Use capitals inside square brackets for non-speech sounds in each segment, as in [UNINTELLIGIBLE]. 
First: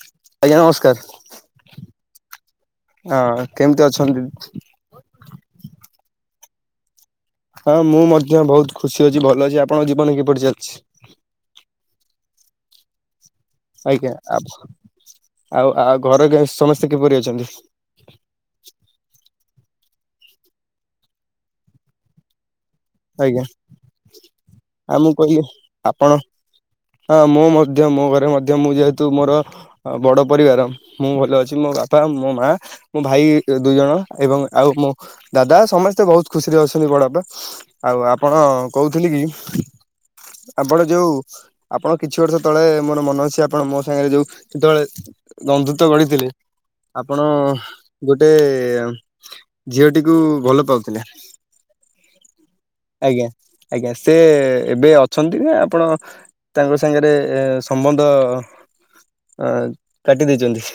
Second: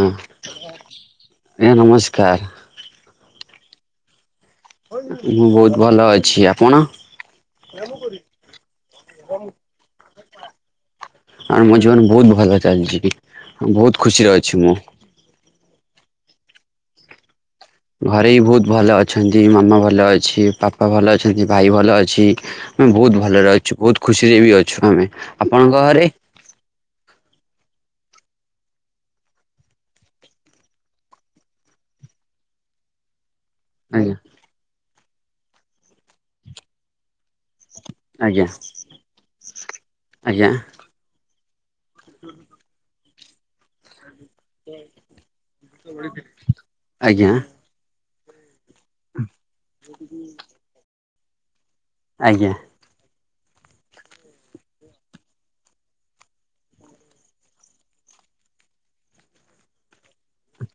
ହଁ ଆଜ୍ଞା ଆଜ୍ଞା ନମସ୍କାର, ନମସ୍କାର ହଁ କେମିତି ଅଛନ୍ତି? କଣ? ହଁ ମୁଁ ମଧ୍ୟ ବହୁତ ଖୁସି ଅଛି। ଭଲ ଅଛି। ଆପଣଙ୍କ ଜୀବନ କିପରି ଚାଲିଛି? ଆ ମୋ ଜୀବନ ବହୁତ ଭଲ ଚାଲିଚି ଟି ବହୁତ ଆଜ୍ଞା ଖୁସିରେ ଅଛି ମୁଁ। ଆଉ ଆଉ ଘରେ କେ ସମସ୍ତେ କିପରି ଅଛନ୍ତି? ଘରେ ବି ବହୁତ ଭଲ ଅଛନ୍ତି। ଦି ମାମା ଭଲ ଅଛି। ପାପା ଭଲ ଅଛନ୍ତି। ଭାଇ ଭଲ ଅଛି। ହୁଁ ବହୁତ ଆଜ୍ଞା ଭଲରେ ଅଛୁ। ବହୁତ ଖୁସିରେ ବି ଅଛୁ ଆଉ ଆମେ। ମୁଁ କହିଲି ଆପଣଙ୍କ ଘରେ? ଧ୍ୟ ମୋ ଘରେ ମଧ୍ୟ ମୁଁ ଯେହେତୁ ମୋର ଅ, ବଡ଼ ପରିବାର ମୁଁ ଭଲ ଅଛି ମୋ ବାପା ମୋ ମା ମୋ ଭାଇ ଦୁଇ ଜଣ ଆଜ୍ଞା ଏବଂ ଆଉ ମୋ ଦାଦା ସମସ୍ତେ ବହୁତ ଖୁସିରେ ଅଛନ୍ତି। ବଡପା ଆଉ ଆପଣ ଆଜ୍ଞା କହୁଥିଲି କି ଆଜ୍ଞା ଆପଣ ଯୋଉ ଆପଣ କିଛି ବର୍ଷ ତଳେ ମୋର ମନେ ଅଛି ଆପଣ ମୋ ସାଙ୍ଗରେ ଯୋଉ ସେତେବେଳେ ବନ୍ଧୁତ୍ୱ ଗଢିଥିଲେ। ଆପଣ ଆଜ୍ଞା ଗୋଟେ ଝିଅଟିକୁ ଭଲ ପାଉଥିଲେ। ଆଜ୍ଞା। ଆଜ୍ଞା, ଆଜ୍ଞା ସେ ଏବେ ଅଛନ୍ତି ନା? ଆପଣ ତାଙ୍କ ସାଙ୍ଗରେ ସମ୍ବନ୍ଧ ଅ, କାଟି ଦେଇଚନ୍ତି?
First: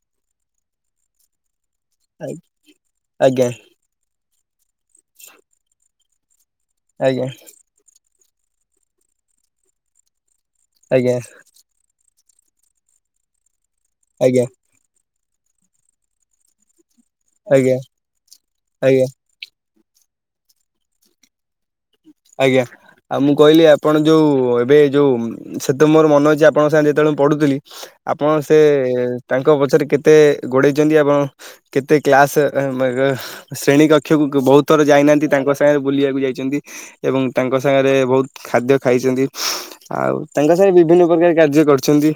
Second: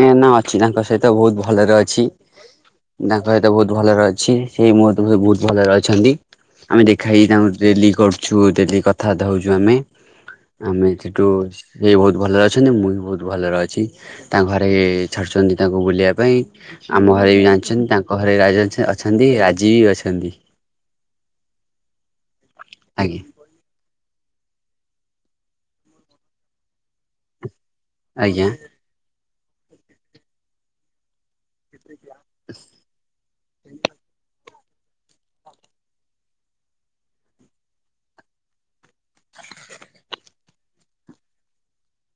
ଏ ନା ଅଛି ତାଙ୍କ ସହିତ ବହୁତ ଭଲରେ ଅଛି। ଆଜ୍ଞା ତାଙ୍କ ଆଜ୍ଞା ସହିତ ବହୁତ ଭଲରେ ଅଛି। ସେଇ ମୋ [UNINTELLIGIBLE] ବହୁତ ଭଲରେ ଅଛନ୍ତି। ଆମେ ଦେଖା ହେଇ ଆଜ୍ଞା ତାଙ୍କୁ ଡେଲି କର ଛୁ, ଡେଲି କଥାବାର୍ତ୍ତା ହଉଛୁ ଆମେ। ଆମେ ଆଜ୍ଞା ସେଠୁ ସେ ବହୁତ ଭଲରେ ଅଛନ୍ତି। ମୁଁ ବି ବହୁତ ଭଲରେ ଅଛି। ଆଜ୍ଞା ତାଙ୍କ ଘରେ ଛାଡ଼ୁଛନ୍ତି ତାଙ୍କୁ ବୁଲିବା ପାଇଁ। ଆମ ଘରେ ବି ଜାଣିଛନ୍ତି। ତାଙ୍କ ଘରେ ରାଜ ଅଛ ଆଜ୍ଞା। ଅଛନ୍ତି, ରାଜି ଅଛନ୍ତି। ଆଜ୍ଞା ଆଉ ଆଜ୍ଞା। ମୁଁ କହିଲି ଆପଣ ଯୋଉ ଏବେ ଯୋଉ ସେତ ମୋର ମନେ ଅଛି ଆପଣଙ୍କ ସାଙ୍ଗେ ଯେ ଯେତେବେଳେ ମୁଁ ପଢ଼ୁଥିଲି। ଆପଣ ଆଜ୍ଞା ସେ ତାଙ୍କ ପଛରେ କେତେ ଗୋଡ଼େଇଚନ୍ତି। ଆପଣ କେତେ କ୍ଲାସ୍ ଅ ମଗ ଶ୍ରେଣୀ କକ୍ଷକୁ କୁ-ବହୁତ ଥର ଯାଇନାହାନ୍ତି ତାଙ୍କ ସାଙ୍ଗରେ ବୁଲିବାକୁ ଯାଇଚନ୍ତ ଏବଂ ତାଙ୍କ ସାଙ୍ଗରେ ବହୁତ ଖାଦ୍ୟ ଖାଇଚନ୍ତି। ଆଉ ତାଙ୍କ ସାଙ୍ଗରେ ବିଭିନ୍ନ ପ୍ରକାର କାର୍ଯ୍ୟ କରିଛନ୍ତି।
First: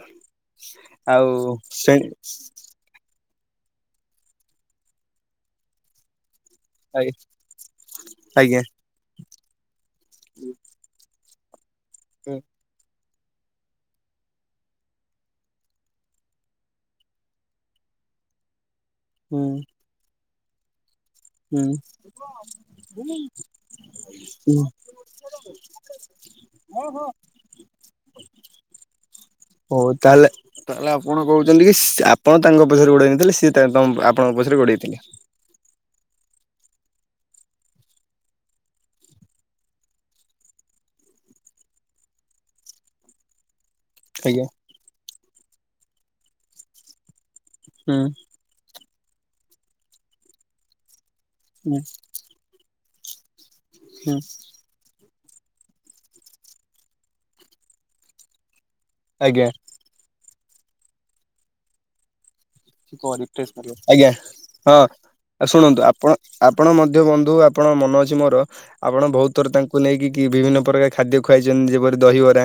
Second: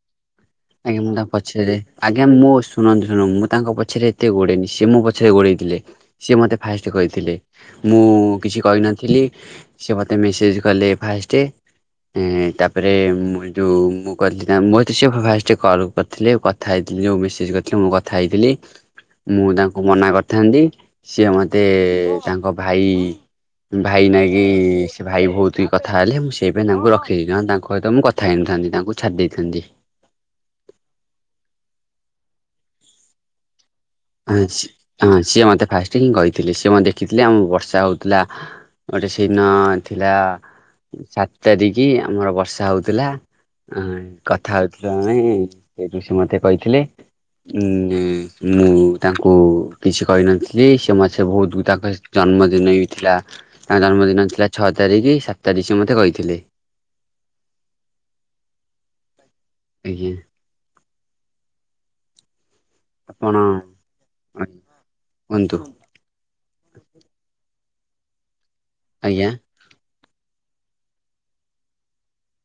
ଆଜ୍ଞା ମୁଁ ତାଙ୍କ ଆଉ ପଛରେ। ଶ୍ରେଣୀ ଆଜ୍ଞା ମୋ ଶୁଣନ୍ତୁ ଶୁଣ ମୁଁ ତାଙ୍କ ପଛରେ ଏତେ ଗୋଡେନି ସେ ମୋ ପଛରେ ଗୋଡେଇ ଥିଲେ। ସିଏ ମୋତେ ଫାଷ୍ଟ କହିଥିଲେ। ମୁଁ ଆଜ୍ଞା କିଛି କହିନଥିଲି ସେ ମୋତେ ମେସେଜ୍ କଲେ ଫାଷ୍ଟେ ଏଁ, ତାପରେ ମୁଁ ସେଠୁ ମୁଁ କହିଥିଲି ତାଙ୍କ ମୋତେ ସିଏ ଫାଷ୍ ଟ- କଲ୍ କରିଥିଲେ। କଥା ହେଇଥିଲେ ଯୋଉ ମେସେଜ୍ କରିଥିଲେ ମୁଁ କଥା ହେଇଥିଲି। ହୁଁ ମୁଁ ତାଙ୍କୁ ମନା କର ଥାନ୍ତି। ସିଏ ମୋତେ ତାଙ୍କ ଭାଇ ଭାଇ ନାଇକି ସେ ଭାଇ ବହୁତ କି କଥା ହେଲେ ମୁଁ ସେଇ ପାଇଁ ତାଙ୍କୁ ହୁଁ। ରଖିଚି। ନହେନ ତାଙ୍କ ସହିତ ମୁଁ କଥା ହେଇନିି। ଥାନ୍ତି, ତାଙ୍କୁ ଛାଡି ଦେଇଥାନ୍ତି। ହଉ ତାହେଲେ ତାହେଲେ ଆପଣ କହୁଚନ୍ତି କି ଆପଣ ତାଙ୍କ ପଛରେ ଗୋଡେଇ ନଥିଲେ। ସିଏ ତେ ତମ ଆପଣଙ୍କ ପଛରେ ଗୋଡେଇଥିଲେ। ସି ହିଁ କହିଥିଲି ସେ ମୋତେ ଦେଖିଥିଲେ। ଆମ ବର୍ଷା ହଉଥିଲା ଗୋଟେ ସେଇଦିନ ଥିଲା ସାତ ତାରିକି ଆମର ବର୍ଷା ହଉଥୁଲା। ଆଜ୍ଞା କଥା ହଉଥିଲୁ ଆମେ ସେ ମତେ କହିଥିଲେ। ମୁଁ ହୁଁ ବି ମୁଁ ତାଙ୍କୁ କିଛି କହିନଥିଲି। ବୋଧେ ହୁଁ ତାଙ୍କ ଜନ୍ମଦିନ ହିଁ ଥିଲା ତାଙ୍କ ହୁଁ ଜନ୍ମଦିନ ଥିଲା ଛଅ ତାରିଖ ସାତ। ଇତ୍ୟାଦି ସେ ମତେ କହିଥିଲେ। ଆଜ୍ଞା। ଆଜି। ଆପଣ ଆଜ୍ଞା ହଁ କୁହନ୍ତୁ ଶୁଣନ୍ତୁ ଆପଣ ଆପଣ ମଧ୍ୟ ବନ୍ଧୁ ଆ ଆପଣ ମନେ ଅଛି ମୋର ଆପଣ ଆଜ୍ଞା ବହୁତ ଥର ତାଙ୍କୁ ନେଇକି କି। ବିଭିନ୍ନ ପ୍ରକାର ଖାଦ୍ୟ ଖୁଆଇଛନ୍ତି ଯେପରି ଦହିବରା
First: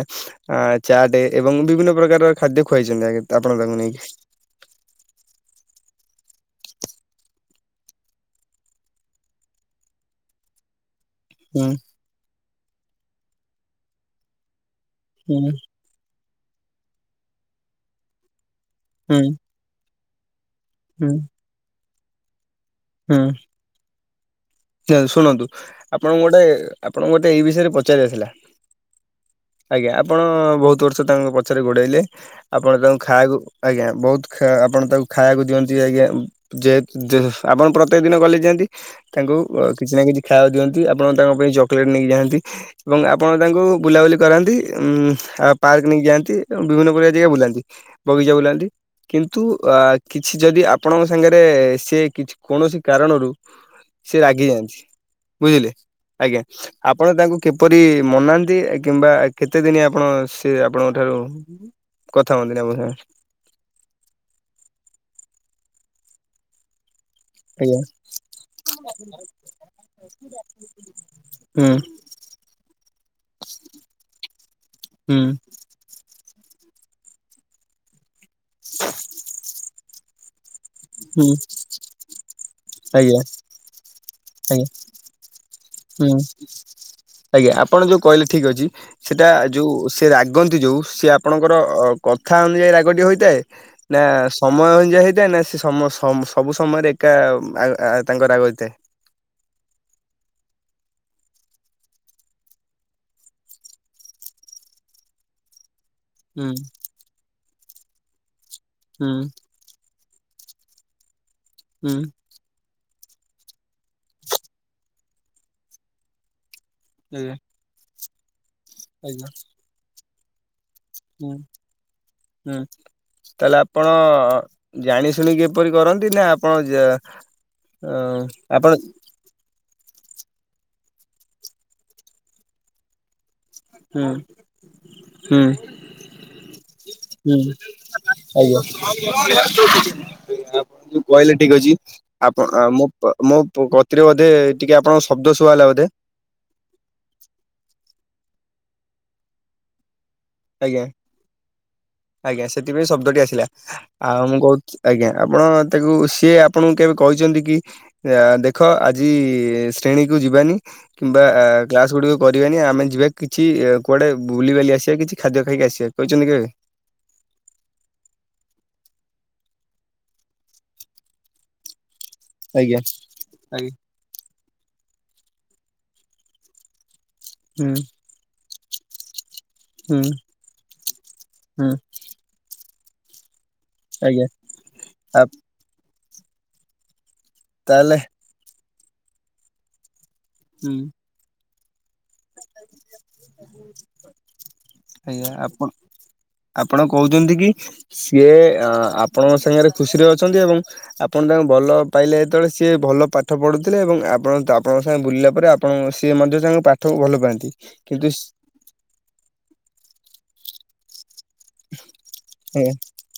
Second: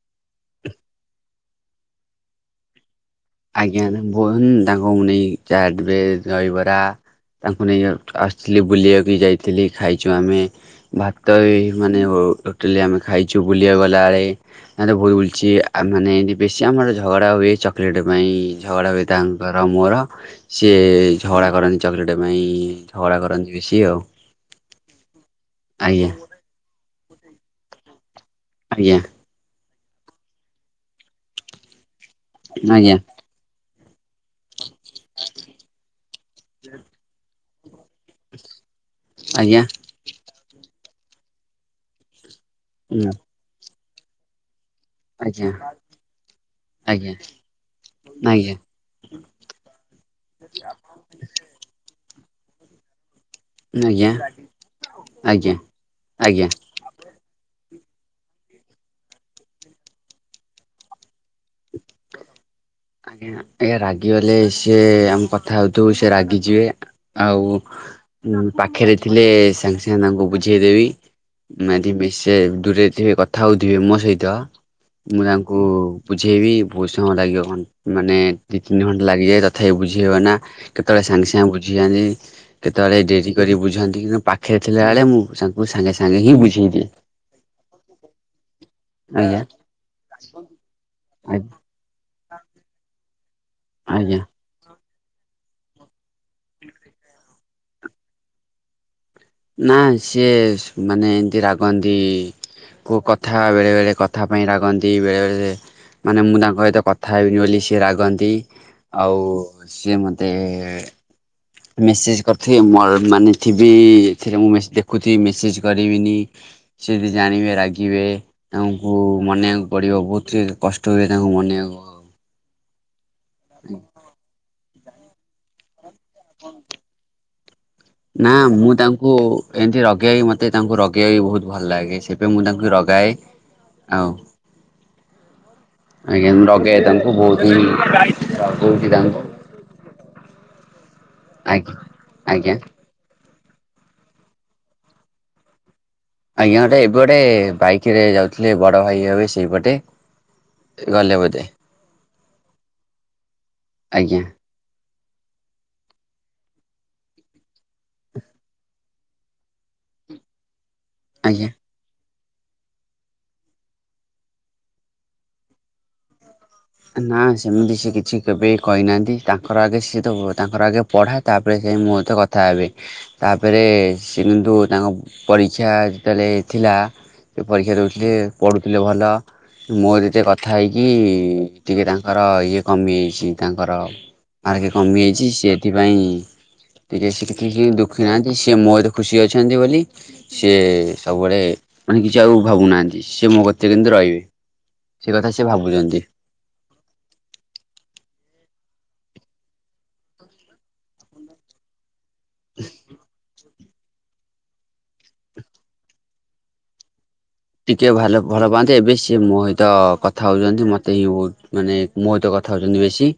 ଆ ଚାଟ ଏବଂ ବିଭିନ୍ନ ପ୍ରକାର ଖାଦ୍ୟ ଖୁଆଇଛନ୍ତି। ଆପଣ ତାଙ୍କୁ ଆଜ୍ଞା ନେଇକି। ବ ତାଙ୍କୁ ମୁ ନେଇ କି ଚାର୍ଟ ଏ ଦହିବରା। ତାଙ୍କୁ ନେଇକି ଆସିଥିଲି ବୁଲିବାକୁ ଯାଇଥିଲି ଖାଇଛୁ ଆମେ। ଭାତ ବି ହୁଁ ମାନେ ଟୋଟାଲି ଆମେ ଖାଇଛୁ ବୁଲିବାକୁ ଗଲାବେଳେ ନା ତ ବହୁତ ବୁଲୁଛି ହୁଁ ଆମେମାନେ ଏମତି ବେଶୀ ଆମର ଝଗଡ଼ା ହୁଏ ଚକୋଲେଟ୍ ପାଇଁ ଝଗଡ଼ା ବିଏ ହୁଁ ତାଙ୍କର ମୋର ସିଏ ହୁଁ ଝଗଡ଼ା କରନ୍ତି ଚକୋଲେଟ୍ ପାଇଁ ଝଗଡ଼ା କରନ୍ତି ବି ସି ଏ ଶନ୍ତୁ ଶୁଣନ୍ତୁ ଆପଣଙ୍କୁ ଗୋଟେ ଆପଣଙ୍କୁ ଗୋଟେ ଏଇ ବିଷୟରେ ପଚାରିବାର ଥିଲା ଆଜ୍ଞା ଆଜ୍ଞା ଆପଣ ବହୁତ ବର୍ଷ ତାଙ୍କ ପଛରେ ଗୋଡେଇଲେ ଆପଣ ତାଙ୍କୁ ଖା କୁ ଆଜ୍ଞା ବହୁତ ଆପଣ ତାକୁ ଖାଇବାକୁ ଦିଅନ୍ତି ଆଜ୍ଞା ଯେହେ ଯେହେ ତୁ ଆପଣ ପ୍ରତ୍ୟେକ ଦିନ ଗଲେ ଯାଆନ୍ତି ତାଙ୍କୁ ଆଜ୍ଞା ଆଜ୍ଞା କିଛି ନା କିଛି ଖାଇବା ଦିଅନ୍ତି ଆପଣ ତାଙ୍କ ପାଇଁ ଚକୋଲେଟ୍ ନେଇକି ଯାଆନ୍ତି। ଏବଂ ଆପଣ ତାଙ୍କୁ ବୁଲାବୁଲି କରାନ୍ତି। ଆଜ୍ଞା ଉ ପାର୍କ ନେଇକି ଯାଆନ୍ତି ବିଭିନ୍ନ ଆଜ୍ଞା ପ୍ରକାର ଆଜ୍ଞା ଜାଗା ବୁଲାନ୍ତି ବଗିଚା ଆଜ୍ଞା ବୁଲାନ୍ତି କିନ୍ତୁ। ବା କିଛି ଯଦି ଆପଣଙ୍କ ସାଙ୍ଗରେ ସେ କିଛି କୌଣସି କାରଣରୁ ଆଜ୍ଞା ସେ ରାଗି ଯାଆନ୍ତି ଆଜ୍ଞା ବୁଝିଲେ ଆଜ୍ଞା ଆପଣ ଙ୍କୁ କିପରି ମନାନ୍ତି କିମ୍ବା କେତେଦିନ ଆପଣ ସେ ଆପଣଙ୍କ ଠାରୁ। କଥା ମନ୍ତବ ଆଜ୍ଞା ରାଗି ଗଲେ ସିଏ ଆମେ କଥା ହଉଥିବ ସେ ରାଗି ଯିବେ। ଆଉ ଆଜ୍ଞା ପାଖରେ ଥିଲେ ସାଙ୍ଗେ ସାଙ୍ଗେ ତାଙ୍କୁ ବୁଝେଇଦେବି। ହୁଁ ମାରି ବିଶେ ଦୂରେ ଥିବେ କଥା ହଉଥିବେ ମୋ ସହିତ ମୁଁ ହୁଁ ତାଙ୍କୁ ବୁଝେଇବି ବହୁତ ସମୟ ଲାଗିବ ମାନେ ଦୁଇ ତିନି ଘଣ୍ଟା ଲାଗିଯାଏ ତଥାପି ବୁଝେଇବ ନା କେତେବେଳେ ସାଙ୍ଗେ ହୁଁ ସାଙ୍ଗେ ବୁଝିଯାଆନ୍ତି କେତେବେଳେ ଆଜ୍ଞା ଡେରି କରିକି ବୁଝନ୍ତି କିନ୍ତୁ ପାଖରେ ଆଜ୍ଞା ଥିଲାବେଳେ ମୁଁ ତାଙ୍କୁ ସାଙ୍ଗେ ହୁଁ ସାଙ୍ଗେ ହିଁ ବୁଝେଇଦିଏ। ଆଜ୍ଞା ଆପଣ ଯୋଉ କହିଲେ ଠିକ ଅଛି ସେଇଟା ଆଜ୍ଞା ଯୋଉ ସେ ରାଗନ୍ତି ଯୋଉ ସେ ଆପଣଙ୍କର କଥା ଅନୁଯାୟୀ ରାଗଟି ହୋଇଥାଏ। ନା ଆଜ୍ଞା ସମୟ ଅନୁୟାଈ ହେଇଥାଏ ନା ସେ ସମ- ସବୁ ସମୟରେ ଏକା ତାଙ୍କ ରାଗ ହୋଈଥାଏ। ନା ସିଏ ମାନେ ଏମିତି ରାଗନ୍ତି କେଉଁ କଥା ବେଳେବେଳେ କଥା ପାଇଁ ରାଗନ୍ତି ବେଳେବେେଳେ। ମାନେ ମୁଁ ହୁଁ ତାଙ୍କ ସହିତ କଥା ହେବିନି ବୋଲି ସିଏ ରାଗନ୍ତି ହୁଁ ଆଉ ସିଏ ମତେ ହୁଁ ମେସେଜ କରିଥିବ ମୋର ମାନେ ଥିବି ଏଥିରେ ମୁଁ ଦେଖୁଛି ମେସେଜ କରିବିନି ସେ ଯଦି ଆଜ୍ଞା ଜାଣିବେ ରାଗିବେ ତାଙ୍କୁ ଆଜ୍ଞା ମନେଇବାକୁ ପଡିବ ବହୁତ କଷ୍ଟ। ତାଙ୍କୁ ହୁଁ ମନେଇବାକୁ ହେବ। ହୁଁ ତାହେଲେ ଆପଣ ଜାଣି ଶୁଣିକି ଏପରି କରନ୍ତି ନା ଆପଣ ଅଁ ନା ମୁଁ ଆପଣ ତାଙ୍କୁ ଏମତି ରଗେ ରଗେଇ ମତେ ତାଙ୍କୁ ରଗେଇ ବାକୁ ବହୁତ ଭଲ ଲାଗେ ସେପାଇଁ ମୁଁ ତାଙ୍କୁ ରଗାଏ। ହୁଁ ଆଉ ହୁଁ। ଆଜ୍ଞା ମୁଁ ରଗାଏ ତାଙ୍କୁ ବହୁତ ହିଁ ହୁଁ ରଗଉଛି ତାଙ୍କୁ ଆଜ୍ଞା। ଆପଣ ଯୋଉ କହିଲେ ଠିକ୍ ଆଜ୍ଞା ଅଛି ଆଜ୍ଞା ଆପଣ ମୁଁ ମୁଁ ମୋ କତିରେ ବୋଧେ ଟିକେ ଆପଣଙ୍କ ଶବ୍ଦ ଶୁଭାଗଲା ବୋଧେ ଆଜ୍ଞା ଗୋଟେ ଏପଟେ ବାଇକ୍ ରେ ଯାଉଥିଲେ ବଡ଼ ଭାଇ ହେବେ ସେଇ ପଟେ। ଆଜ୍ଞା ଆଜ୍ଞା ସେଥିପାଇଁ ଶବ୍ଦଟି ଆସିଲା ଆଜ୍ଞା ଆଉ ମୁଁ କହୁଥି ଆଜ୍ଞା ଆପଣ ତାକୁ ସିଏ ଆପଣଙ୍କୁ କେବେ କହିଚନ୍ତି କି ଦେଖ ଆଜି ଶ୍ରେଣୀକୁ ଯିବାନି। କିମ୍ବା ଆଜ୍ଞା। କ୍ଲାସ ଗୁଡିକ କରିବାନି ଆମେ ଯିବା କିଛି କୁଆଡେ ବୁଲିିବାଲି ଆସିବା କିଛି? ଖାଦ୍ୟ ଖାଇକି ଆସିବା କହିଚନ୍ତି କେବେ? ନା ସେମିତି ସି କିଛି କେବେ କହିନାହାନ୍ତି ତାଙ୍କର ଆଗେ ସିଏ ତ ତାଙ୍କର ଆଗେ ପଢା ତାପରେ ସେ ମୋ କଥା ହେବେ। ଆଜ୍ଞା ତାପରେ ଆଜ୍ଞା ସେ କିନ୍ତୁ ତାଙ୍କ ପରୀକ୍ଷା ଯେତେବେଳେ ଥିଲା ସେ ହୁଁ ପରୀକ୍ଷା ଦେଉଥିଲେ ପଢ଼ୁଥିଲେ ଭଲ। ମୋ ହୁଁ ସହିତ କଥା ହେଇକି ହୁଁ। ଟିକେ ତାଙ୍କର ଇଏ କମି ଯାଇଚି। ତାଙ୍କର ଆଜ୍ଞା ମାର୍କେ ଆ କମିଯାଇଚି ସେଥିପାଇଁ ଟିକେ ସି କି ତାହେଲେ ଦୁଃଖୀ ନାହାନ୍ତି ସିଏ ମୋ ସହିତ ଖୁସି ଅଛନ୍ତି ବୋଲି ସିଏ ହୁଁ ସବୁବେଳେ ମାନେ କିଛି ସେ ଆଉ ଭାବୁନାହାନ୍ତି ସେ ମୋ କତିରେ କିନ୍ତୁ ରହିବେ ସେ ଆଜ୍ଞା କଥା ସେ ଆପଣ ଭାବୁଚନ୍ତି। ଆପଣ କୋହୁଚନ୍ତି କି ସିଏ ଆପଣଙ୍କ ସାଙ୍ଗରେ ଖୁସିରେ ଅଛନ୍ତି ଏବଂ ଆପଣ ତାଙ୍କୁ ଭଲ ପାଇଲେ ଯେତେବେଳେ ସିଏ ଭଲ ପାଠ ପଢ଼ୁ ଥିଲେ ଏବଂ ଆପଣ ଆପଣଙ୍କ ସାଙ୍ଗେ ବୁଲିଲା ପରେ ଆପଣ ସିଏ ମଧ୍ୟ ତାଙ୍କ ପାଠକୁ ଭଲ ପାଆନ୍ତି। ଟିକେ କିନ୍ତୁ ଭଲ ଭଲ ପାଆନ୍ତି ଏବେ ସିଏ ମୋ ସହିତ କଥା ହୋଉଚନ୍ତି ମତେ ହିଁ ବୋହୁତ୍ ମାନେ ମୋ ସହିତ କଥା ଆଜ୍ଞା ହୋଉଚନ୍ତି ବେଶୀ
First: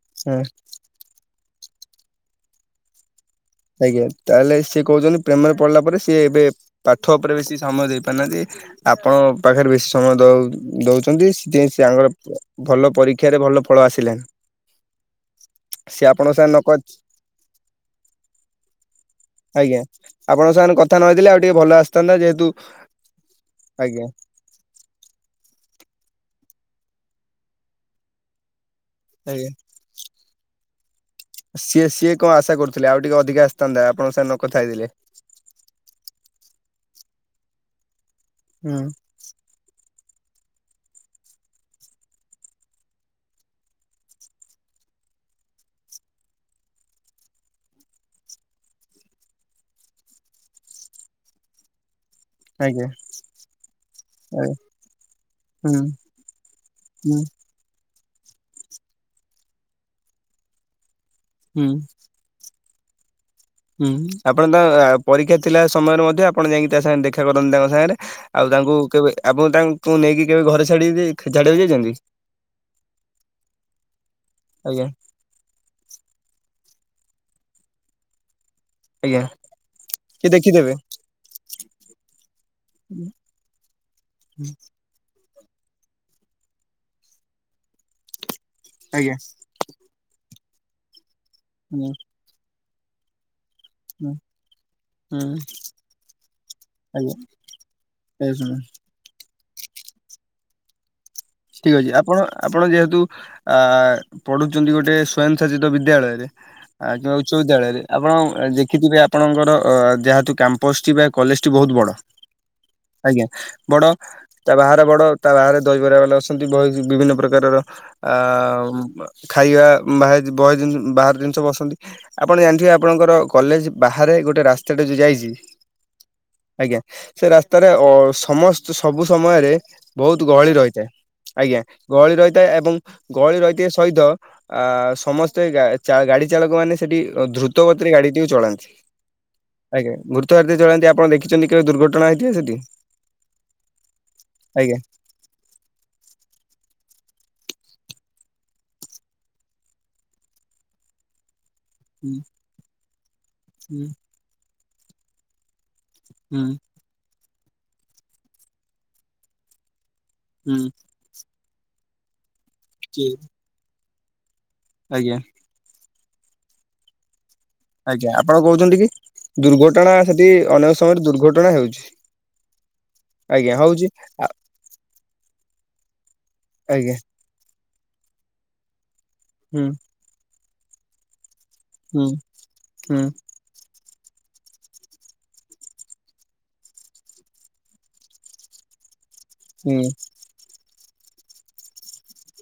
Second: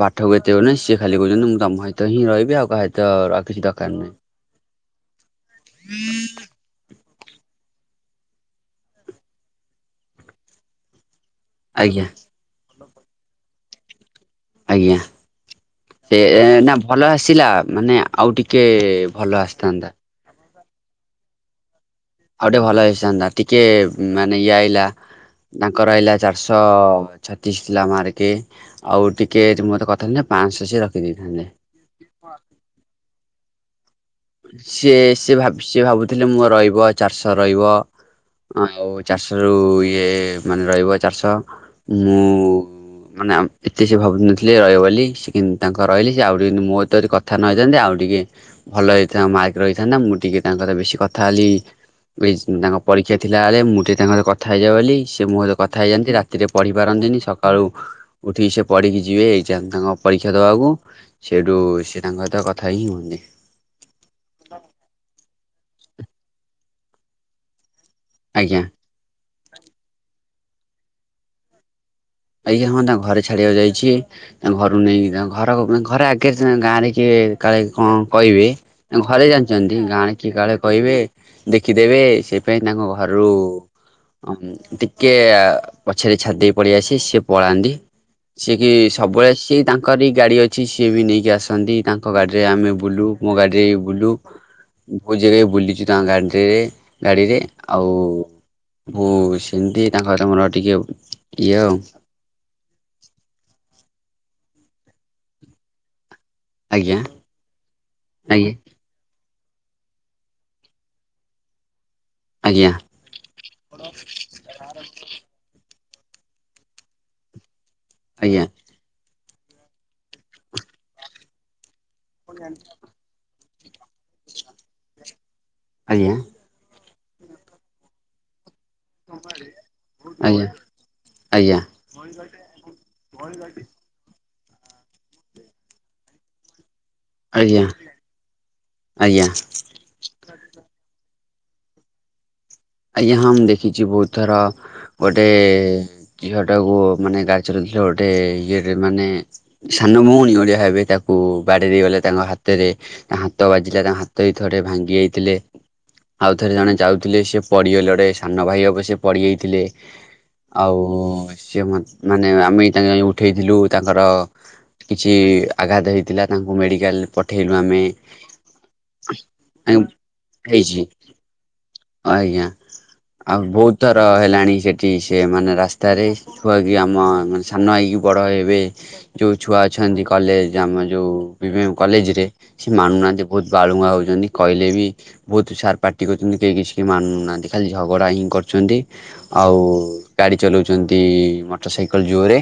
ପାଠକୁ ହଁ ଏତେ ଆଉ ହୋଉନି ସିଏ ଖାଲି କୋହୁଚନ୍ତି ମୁଁ ତମ ସହିତ ହିଁ ରିହିବି ଆଉ କାହା ସହିତ ର ଆଜ୍ଞା ତାହେଲେ ସିଏ କୋହୁଚନ୍ତି ପ୍ରେମରେ ପଢିଲା ପରେ ସିଏ ଏବେ ପାଠ ଉପରେ ବେଶି ସମୟ ଦେଇପାରୁନାହାନ୍ତି ଆପଣଙ୍କ ପାଖରେ ବେଶୀ ସମୟ ଦଉ ଦୋଉଚନ୍ତି। ସି ପାଇଁ ଆଜ୍ଞା ସ୍ୟାଙ୍ଗରେ ଭଲ ପରୀକ୍ଷାରେ ଭଲ ଫଳ ଆସିଲାନି। ଆଜ୍ଞା ସିଏ ସେ ଆପଣଙ୍କ ସାଙ୍ଗେ ନ ନା ଭଲ ଆସିଲା ମାନେ ଆଉ ଟିକେ କେ ଭଲ ଆସିଥାନ୍ତା। ଆପଙ୍କ ସାଙ୍ଗ କଥା ନଥିଲେ ଆଉ ଟିକେ ଭଲ ଆସି ଆଉ ଟିକେ ଭଲ ହେଇସିଥାନ୍ତା ଟିକେ ଆଜ୍ଞା ମାନେ ଇଏ ଆଇଲା ତାଙ୍କ ଆଇଲା ଚାରିଶହ ଛତିଶ ଥିଲା ମାର୍କେ। ଆଉ ଟିକେ ଆଜ୍ଞା। ମୋ ସହ କଥା ହେଇନଥାନ୍ତେ ପାନ୍ସ ସିଏ ରଖିଦେଇଥାନ୍ତେ। ସିଏ ସିଏ କଣ ଆଶା କରୁଥିଲେ ଆଉ ଟିକେ ଅଧିକା ଆସିଥାନ୍ତା ଆପଣଙ୍କ ସାଙ୍ଗେ ନ କଥା ହେଇଥିଲେ। ସିଏ ସିଏ ଭାବ ସିଏ ଭାବୁଥିଲେ ମୋ ରହିବ ଚାରିଶହ ରହିବ। ହୁଁ ଆଉ ଚାରିଶ ରୁ ଇଏ ମାନେ ରହିବ ଚାରିଶହ ମୁଁ ମାନେ ଏତେ ସେ ଭାବୁ ନଥିଲେ ରହିବ ବୋଲି ସେ କିନ୍ତୁ ତାଙ୍କର ରହିଲି। ସେ ଆଉ ଟିକେ ମୋ ସହ କଥା ନହିଥାନ୍ତେ ଆଉ ଟିକେ ଭଲ ହେଇ ମାର୍କ ରହିଥା ମୁଁ ଟିକେ ତାଙ୍କ ବେଶୀ କଥା ହେଲି। ଏ ତାଙ୍କ ଆଜ୍ଞା ପରୀକ୍ଷା ଥିଲା ବଳେ ମୁଁ ଟେ ତାଙ୍କ ସହିତ କଥା ଆଜ୍ଞା ହେଇଯାଏ ବୋଲି ସେ ମୋ ସହିତ କଥା ହୁଁ ହେଇଯାନ୍ତି ରାତିରେ ପଢି ପାରନ୍ତିନି। ହୁଁ ସକାଳୁ ଉଠିକି ସେ ପଢିକି ଯିବେ ଏଗ୍ଜାମ ତାଙ୍କ ପରୀକ୍ଷା ଦବାକୁ। ସେଇଠୁ ହୁଁ ସିଏ ତାଙ୍କ ସହିତ କଥ ଥାଇ ହୋଉନି। ହୁଁ ଆପଣ ତା ପରୀକ୍ଷା ଥିଲା ସମୟରେ ମଧ୍ୟ ଆପଣ ଯାଇକି ତା ସାଙ୍ଗରେ ଦେଖା କରନ୍ତି ତାଙ୍କ ସାଙ୍ଗରେ? ଆଉ ଆଜ୍ଞା ତାଙ୍କୁ କେବେ ଆପଣ ତାଙ୍କୁ ନେଇକି କେବେ ଘରେ ଛାଡିିକି ଛାଡ଼ିବାକୁ ଯାଇଛନ୍ତି। ଆଜ୍ଞା ହଁ ତାଙ୍କ ଘରେ ଛାଡିବାକୁ ଯାଇଛି। ତାଙ୍କ ଘରକୁ ଆଜ୍ଞା ନେଇକି ତା ଘର ଘରେ ଆଗରେ ଗାଁରେ। ଟିକେ କାଳେ କଣ କହିବେ? ଆଜ୍ଞା ଘରେ ଜାଣିଛନ୍ତି। ଗାଁରେ କିଏ କାଳେ କହିବେ ଦେଖିଦେବେ। ସେ ପାଇଁ ତାଙ୍କ ଆଜ୍ଞା ଘରୁ- ହଁ ହୁଁ ଟିକେ। ଆ ପଛରେ ଛାଡ଼ିଦେଇ ପଳିଆସି। ସେ ପଳାନ୍ତି ସେ କି ସବୁବେଳ ସେ ତାଙ୍କରି ଗାଡ଼ିଅ ଅଛି ସିଏ ବି ନେଇକି ଆସନ୍ତି। ହୁଁ ତାଙ୍କ ଗାଡିରେ ଆମେ ବୁଲୁ। ମୋ ଗାଡିରେ ବୁଲୁ। ବହୁତ ଜାଗାରେ ବୁଲିଛୁ ତାଙ୍କ ଗାଡିରେ ହୁଁ ଆଜ୍ଞା ଗାଡିରେ ଆଉ ଏ ଶୁଣ ବହୁ- ସେମିତି ତାଙ୍କତ ମୋର ଟିକିଏ ଇଏ ଠିକ୍ ଆଉ। ଅଛି ଆପଣ ଆପଣ ଯେହେତୁ ଆ ପଢୁଛନ୍ତି ଗୋଟେ ସ୍ଵୟଂସାଶିତ ବିଦ୍ୟାଳୟରେ। ଆଜ୍ଞା କିମ୍ବା ଉଚ୍ଚ ବିଦ୍ୟାଳୟରେ ଆପଣ ଆଜ୍ଞା ଦେଖିଥିବେ। ଆପଣଙ୍କର ଯେହେତୁ କ୍ୟାମ୍ପସଟି ବା କଲେଜଟି ବହୁତ ବଡ଼। ଆଜ୍ଞା ଆଜ୍ଞା ବଡ ତା ବାହାର ବଡ ତା ବାହାରେ ଦହିବରା ବଲା ବ [UNINTELLIGIBLE] ବହି ବିଭିନ୍ନ ପ୍ରକାରର ଅ ଖାଇବା ବା ବହେ ବାହାର ଜିନିଷ ବସନ୍ତି ଆପଣ ଜାଣିଥିବେ ଆପଣଙ୍କର? କଲେଜ ବାହାରେ ଗୋଟିଏ ରାସ୍ତାଟା ଯେଉଁ ଯାଇଛି। ଆଜ୍ଞା। ଆଜ୍ଞା। ସେ ରାସ୍ତାରେ ଅ ସମସ୍ତ ସବୁ ସମୟରେ ବହୁତ ଆଜ୍ଞା ଗହଳି ରହିଥାଏ। ଆଜ୍ଞା ଗହଳି ରହିଥାଏ ଏବଂ ଗହଳି ରହିଥିବାଏ ସହିତ ଆ ସମସ୍ତେ ଗାଡି ଚାଳକ ମାନେ ସେଠି ଆଜ୍ଞା ଦ୍ରୁତ ଗତିରେ ଗାଡିଟି ଚଳାନ୍ତି ଆଜ୍ଞା ଆଜ୍ଞା। ତଥ ଚଳାନ୍ତି ଆପଣ ଦେିଛନ୍ତି କେବେ ଦୁର୍ଘଟଣା ହୋଇଇଥିବ ସେଠି? ଆଜ୍ଞା ହଁ ମୁଁ ଦେଖିଛି ବହୁତ ଥର ଆଜ୍ଞା। ଗୋଟେ ଝିଅ ଟାକୁ ମାନେ ଗାଡ଼ି ଚଲଥିଲା ଗୋଟେ ଇଏରେ ମାନେ ସାନ ଭଉଣୀ ଓଳିଆ ଭାବେ ତାକୁ ବାଡ଼ି ଦେଇ ଗଲେ ହୁଁ ତାଙ୍କ ହାତରେ ତା ହାତ ବାଜିଲା ହୁଁ ତାଙ୍କ ହାତ ବି ଥରେ ଭାଙ୍ଗି ଯାଇଥିଲେ। ହୁଁ ଆଉଥରେ ଜଣେ ଯାଉଥିଲେ ସେ ପଡିଗଲେ ଲଡେ ସାନ ଭାଇ ହେବ ସେ ପଡିଯାଇଥିଲେ। ହୁଁ ଆଉ ସିଏ ମାନେ ଆମେ ତାଙ୍କ କି ଉଠେଇଥିଲୁ ତାଙ୍କର କିଛି ଆଜ୍ଞା ଆଘାତ ହେଇଥିଲା ତାଙ୍କୁ ମେଡିକାଲ ପଠ ଆଜ୍ଞା ଆପଣ କହୁଛନ୍ତି କି ଦୁର୍ଘଟଣା ସେଠି ହେଇଛି ଅନେକ ସମୟରେ ଦୁର୍ଘଟଣା ହେଉଛି। ଆଜ୍ଞା ଆଉ ଆଜ୍ଞା ବହୁତ ହଉଛି। ଥର ଆ- ହେଲାଣି ସେଠି ସେ ମାନେ ରାସ୍ତାରେ। ଛୁଆକ ଆଜ୍ଞା ଆମ ମାନେ ସାନ ହେଇକି ବଡ଼ ହେବେ ଯେଉଁ ଛୁଆ ହୁଁ ଅଛନ୍ତି କଲେଜ ଆମ ଯଉ ବିଭି ହୁଁ କଲେଜ ରେ ସେ ହୁଁ ମାନୁନାହାନ୍ତି ବହୁତ ବାଳୁଙ୍ଗା ହଉଛନ୍ତି। କହିଲେ ବି ବହୁତ ସାର୍ ପାାର୍ଟି କରୁଛନ୍ତି କେହି କିଛି କେହି ମାନୁନାହାଁନ୍ତି ଖାଲି ଝଗଡ଼ା ହିଁ କରୁଛନ୍ତି। ଆଉ ହୁଁ ଗାଡି ଚଲାଉଛନ୍ତି ମୋଟର ସାଇକେଲ ଜୋରରେ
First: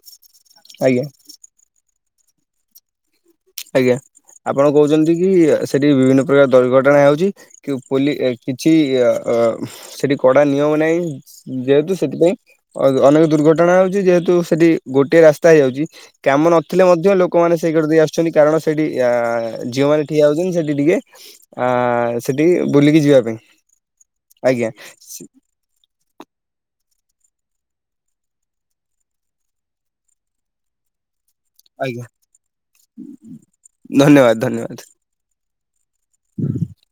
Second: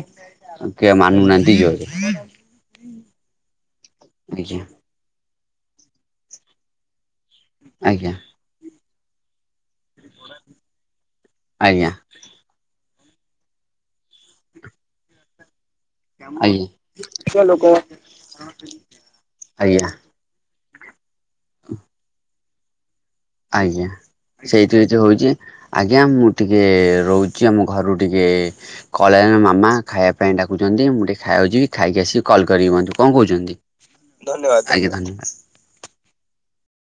କିଏ ଆଜ୍ଞା। ମାନୁନାହାନ୍ତି ଜୋରରେ। [UNINTELLIGIBLE] ଆଜ୍ଞା ଆପଣ କହୁଛନ୍ତି କି ସେଠି ବିଭିନ୍ନ ପ୍ରକାର ଦୁର୍ଘଟଣା ହେଉଛି। କି ଆଜ୍ଞା ପୋଲି କିଛି ଅ ସେଠି କଡା ନିୟମ ନାହିଁ। ଆଜ୍ଞା ଯେହେତୁ ସେଥିପାଇଁ ଅନେକ ଦୁର୍ଘଟଣା ହଉଛି ଯେହେତୁ ସେଠି ଗୋଟିଏ ରାସ୍ତା ହେଇଯାଉଛି। କାମ ଆଜ୍ଞା ନଥିଲେ ମଧ୍ୟ ଲୋକମାନେ ଲୋକ ସେଇ ଗଡେ ଦ ଆସୁ କାରଣ ସେଠି ଅ ଝିଅ ଆଜ୍ଞା ମାନ ଠିଆ ହଉଛନ୍ତି ସେଠି ଟିକେ ଆ ସେଠି ବୁଲିକି ଯିବା ପାଇଁ ଆଜ୍ଞା ଆଜ୍ଞା ସେଇଥିରେ ତ ହଉଛି ଆଜ୍ଞା ମୁଁ ଟିକେ ର ରହୁଛି ଆମ ଘରୁ ଟିକେ କଳଜ ମାମା ଖାଇବା ପାଇଁ ଡାକୁଛନ୍ତି ମୁଁ ଟିକେ ଖାଇାଉଛି ଖାଇକି ଆଜ୍ଞା ଆସିକି କଲ୍ କରି ହିଅନ୍ତୁ କଣ କହୁଛନ୍ତି ଧନ୍ୟବାଦ ଆ ଧନ୍ୟବାଦ। [INAUDIBLE]